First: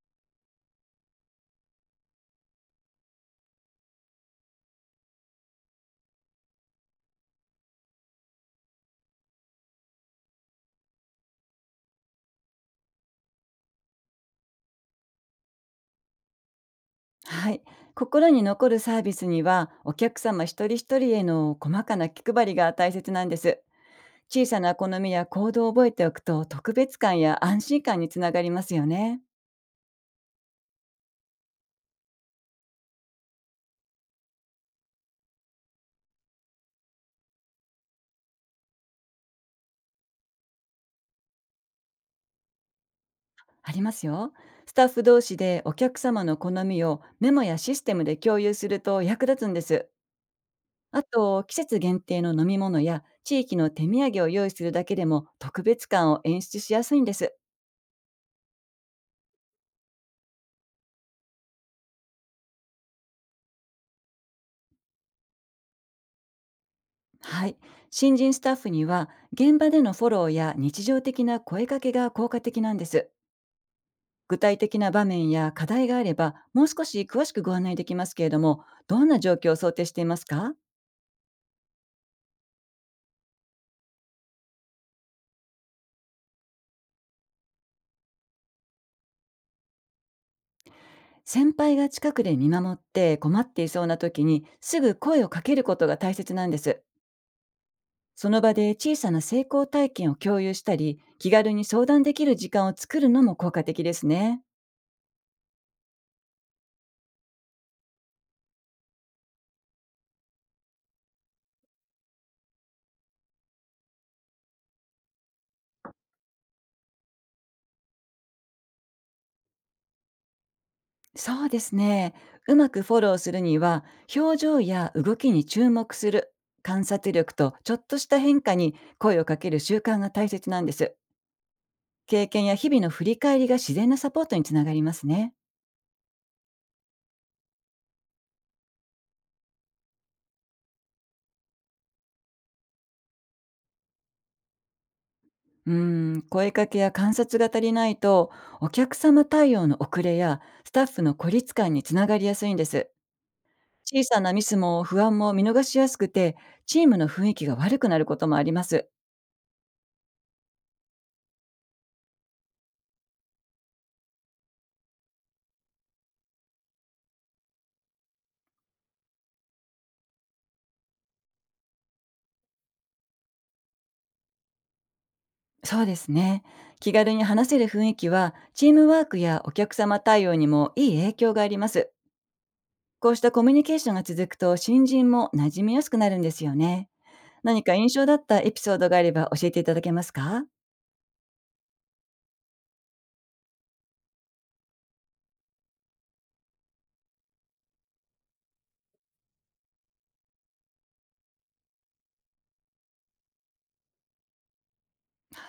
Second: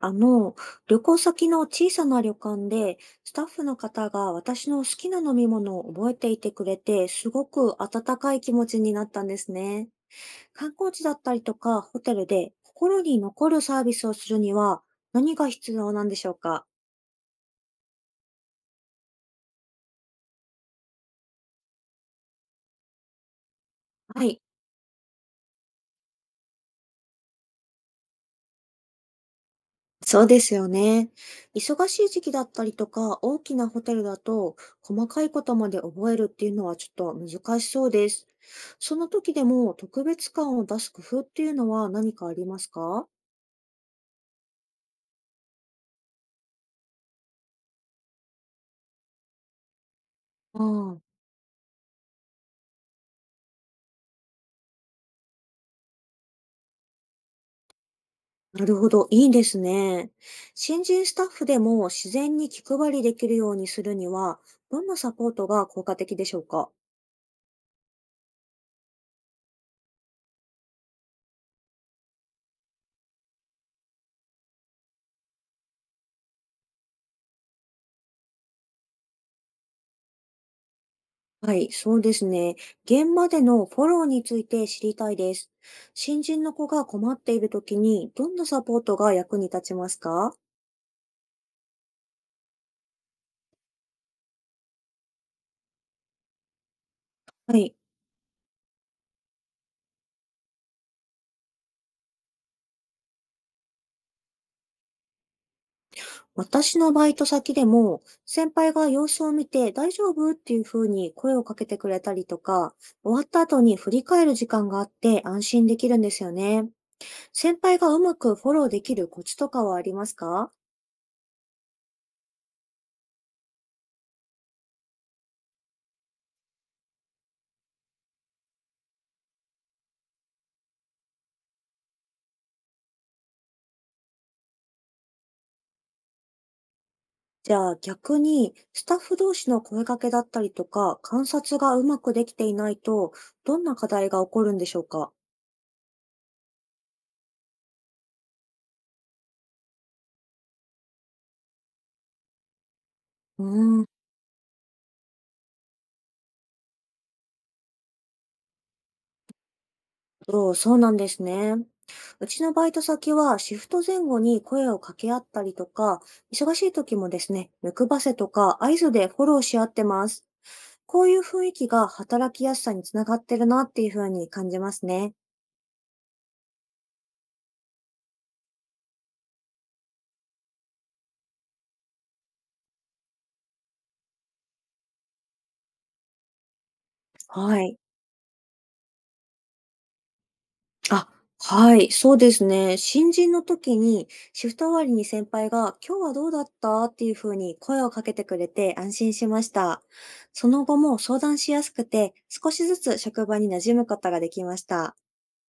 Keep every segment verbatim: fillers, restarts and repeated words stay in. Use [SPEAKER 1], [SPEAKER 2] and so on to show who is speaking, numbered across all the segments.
[SPEAKER 1] あの、旅行先の小さな旅館で、スタッフの方が私の好きな飲み物を覚えていてくれて、すごく温かい気持ちになったんですね。観光地だったりとか、ホテルで心に残るサービスをするには、何が必要なんでしょうか？
[SPEAKER 2] はい。心に残るサービスには、お客様一人一人への細かな気配りが大切なんです。
[SPEAKER 1] はい。
[SPEAKER 2] 小さな好みや行動を覚えておくと、特別感や安心感につながりますよね。
[SPEAKER 1] そうですよね。忙しい時期だったりとか、大きなホテルだと、細かいことまで覚えるっていうのはちょっと難しそうです。その時でも特別感を出す工夫っていうのは何かありますか？
[SPEAKER 2] ありますよ。スタッフ同士でお客様の好みをメモやシステムで共有すると役立つんです。
[SPEAKER 1] ああ、
[SPEAKER 2] あと、季節限定の飲み物や地域の手土産を用意するだけでも特別感を演出しやすいんです。
[SPEAKER 1] なるほど。いいですね。新人スタッフでも自然に気配りできるようにするには、どんなサポートが効果的でしょうか？
[SPEAKER 2] はい。新人スタッフには、現場でのフォローや日常的な声かけが効果的なんです。具体的な場面や課題があれば、もう少し詳しくご案内できますけれども、どんな状況を想定していますか？
[SPEAKER 1] はい、そうですね。現場でのフォローについて知りたいです。新人の子が困っている時に、どんなサポートが役に立ちますか？
[SPEAKER 2] 先輩が近くで見守って困っていそうな時に、すぐ声をかけることが大切なんです。
[SPEAKER 1] はい。
[SPEAKER 2] その場で小さな成功体験を共有したり、気軽に相談できる時間を作るのも効果的ですね。
[SPEAKER 1] 私のバイト先でも、先輩が様子を見て大丈夫っていうふうに声をかけてくれたりとか、終わった後に振り返る時間があって安心できるんですよね。先輩がうまくフォローできるコツとかはありますか？
[SPEAKER 2] そうですね。うまくフォローするには、表情や動きに注目する、観察力とちょっとした変化に声をかける習慣が大切なんです。経験や日々の振り返りが自然なサポートにつながりますね。
[SPEAKER 1] じゃあ逆に、スタッフ同士の声かけだったりとか、観察がうまくできていないと、どんな課題が起こるんでしょうか？
[SPEAKER 2] うーん、声かけや観察が足りないと、お客様対応の遅れやスタッフの孤立感につながりやすいんです。
[SPEAKER 1] うー、
[SPEAKER 2] 小さなミスも不安も見逃しやすくて、チームの雰囲気が悪くなることもあります。
[SPEAKER 1] そう、そうなんですね。うちのバイト先はシフト前後に声を掛け合ったりとか、忙しい時もですね、目配せとか合図でフォローし合ってます。こういう雰囲気が働きやすさにつながってるなっていうふうに感じますね。
[SPEAKER 2] そうですね。気軽に話せる雰囲気は、チームワークやお客様対応にもいい影響があります。こうしたコミュニケーションが続くと、新人も馴染みやすくなるんですよね。何
[SPEAKER 1] は
[SPEAKER 2] か
[SPEAKER 1] い。
[SPEAKER 2] 印象だったエピソードがあれば教えていただけますか？
[SPEAKER 1] あ、はい、そうですね。新人の時にシフト終わりに先輩が今日はどうだったっていうふうに声をかけてくれて安心しました。その後も相談しやすくて少しずつ職場に馴染むことができました。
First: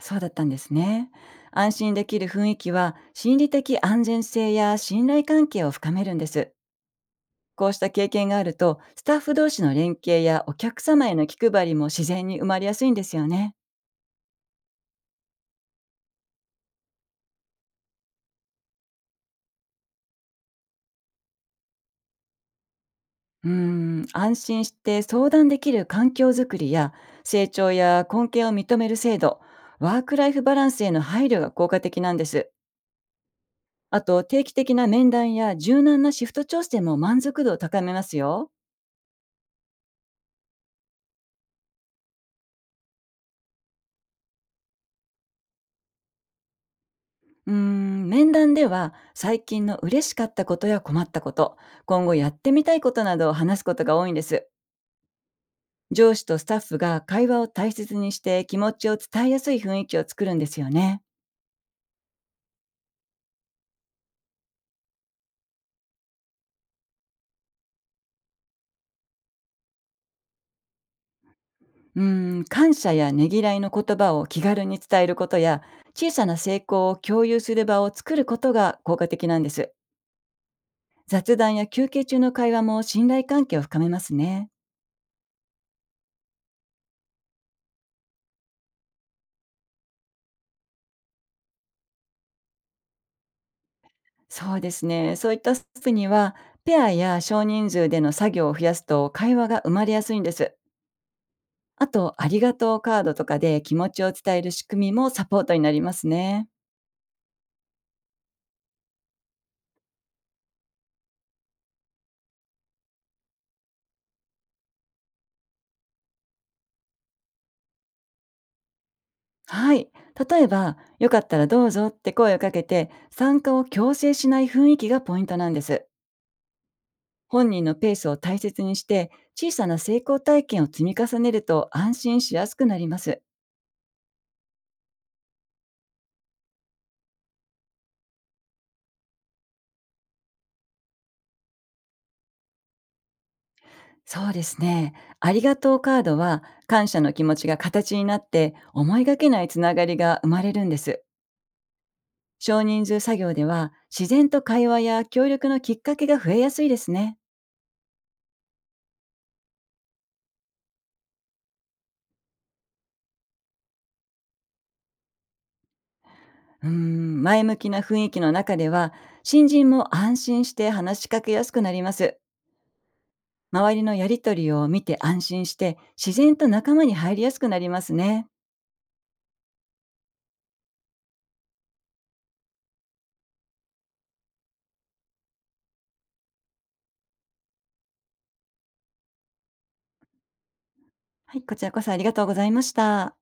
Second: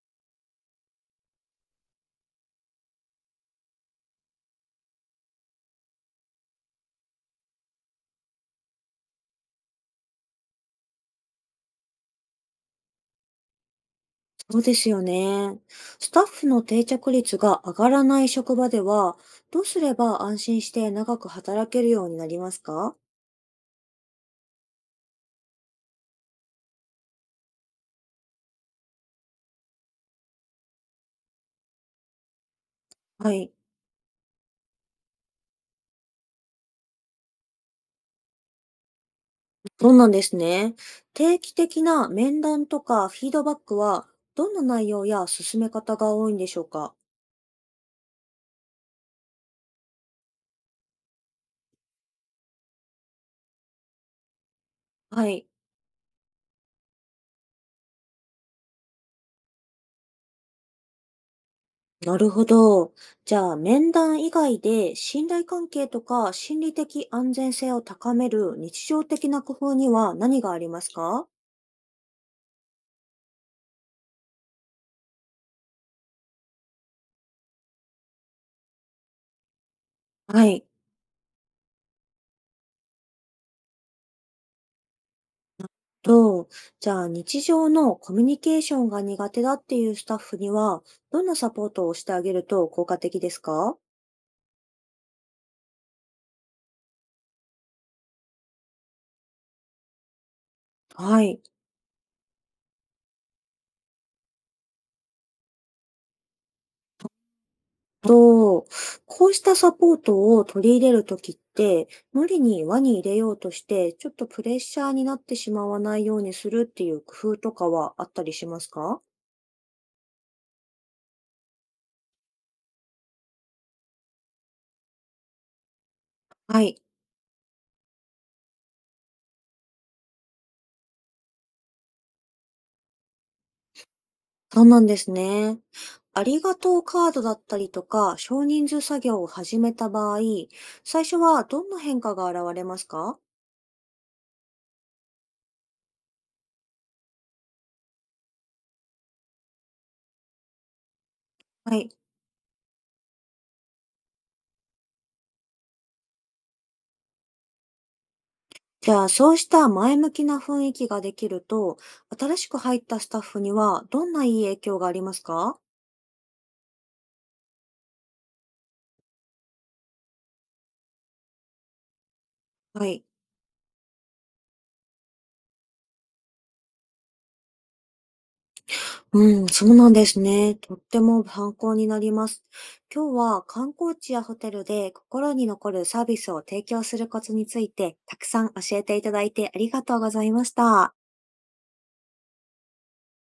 [SPEAKER 2] そうだったんですね。安心できる雰囲気は、心理的安全性や信頼関係を深めるんです。こうした経験があると、スタッフ同士の連携やお客様への気配りも自然に生まれやすいんですよね。
[SPEAKER 1] そうですよね。スタッフの定着率が上がらない職場では、どうすれば安心して長く働けるようになりますか？
[SPEAKER 2] うーん、安心して相談できる環境づくりや成長や根拠を認める制度、ワークライフバランスへの配慮が効果的なんです。
[SPEAKER 1] はい。
[SPEAKER 2] あと、定期的な面談や柔軟なシフト調整も満足度を高めますよ。
[SPEAKER 1] そうなんですね。定期的な面談とかフィードバックは、どんな内容や進め方が多いんでしょうか？
[SPEAKER 2] うーん、面談では最近の嬉しかったことや困ったこと、今後やってみたいことなどを話すことが多いんです。
[SPEAKER 1] はい。
[SPEAKER 2] 上司とスタッフが会話を大切にして、気持ちを伝えやすい雰囲気を作るんですよね。
[SPEAKER 1] なるほど。じゃあ、面談以外で信頼関係とか心理的安全性を高める日常的な工夫には何がありますか？
[SPEAKER 2] うーん、感謝やねぎらいの言葉を気軽に伝えることや、小さな成功を共有する場を作ることが効果的なんです。
[SPEAKER 1] はい。
[SPEAKER 2] 雑談や休憩中の会話も信頼関係を深めますね。
[SPEAKER 1] と、じゃあ日常のコミュニケーションが苦手だっていうスタッフには、どんなサポートをしてあげると効果的ですか？
[SPEAKER 2] そうですね。そういったスープには、ペアや少人数での作業を増やすと会話が生まれやすいんです。
[SPEAKER 1] はい。
[SPEAKER 2] あと、ありがとうカードとかで気持ちを伝える仕組みもサポートになりますね。
[SPEAKER 1] と、こうしたサポートを取り入れるときって、無理に輪に入れようとして、ちょっとプレッシャーになってしまわないようにするっていう工夫とかはあったりしますか？
[SPEAKER 2] はい。例えば、よかったらどうぞって声をかけて、参加を強制しない雰囲気がポイントなんです。
[SPEAKER 1] はい。
[SPEAKER 2] 本人のペースを大切にして、小さな成功体験を積み重ねると安心しやすくなります。
[SPEAKER 1] そうなんですね。ありがとうカードだったりとか、少人数作業を始めた場合、最初はどんな変化が現れますか？
[SPEAKER 2] そうですね。ありがとうカードは、感謝の気持ちが形になって、思いがけないつながりが生まれるんです。
[SPEAKER 1] はい。
[SPEAKER 2] 少人数作業では、自然と会話や協力のきっかけが増えやすいですね。
[SPEAKER 1] じゃあ、そうした前向きな雰囲気ができると、新しく入ったスタッフにはどんないい影響がありますか？
[SPEAKER 2] うーん、前向きな雰囲気の中では、新人も安心して話しかけやすくなります。
[SPEAKER 1] はい。
[SPEAKER 2] 周りのやりとりを見て安心して、自然と仲間に入りやすくなりますね。
[SPEAKER 1] うん、そうなんですね。とっても参考になります。今日は観光地やホテルで心に残るサービスを提供するコツについて、たくさん教えていただいてありがとうございました。
[SPEAKER 2] はい、こちらこそありがとうございました。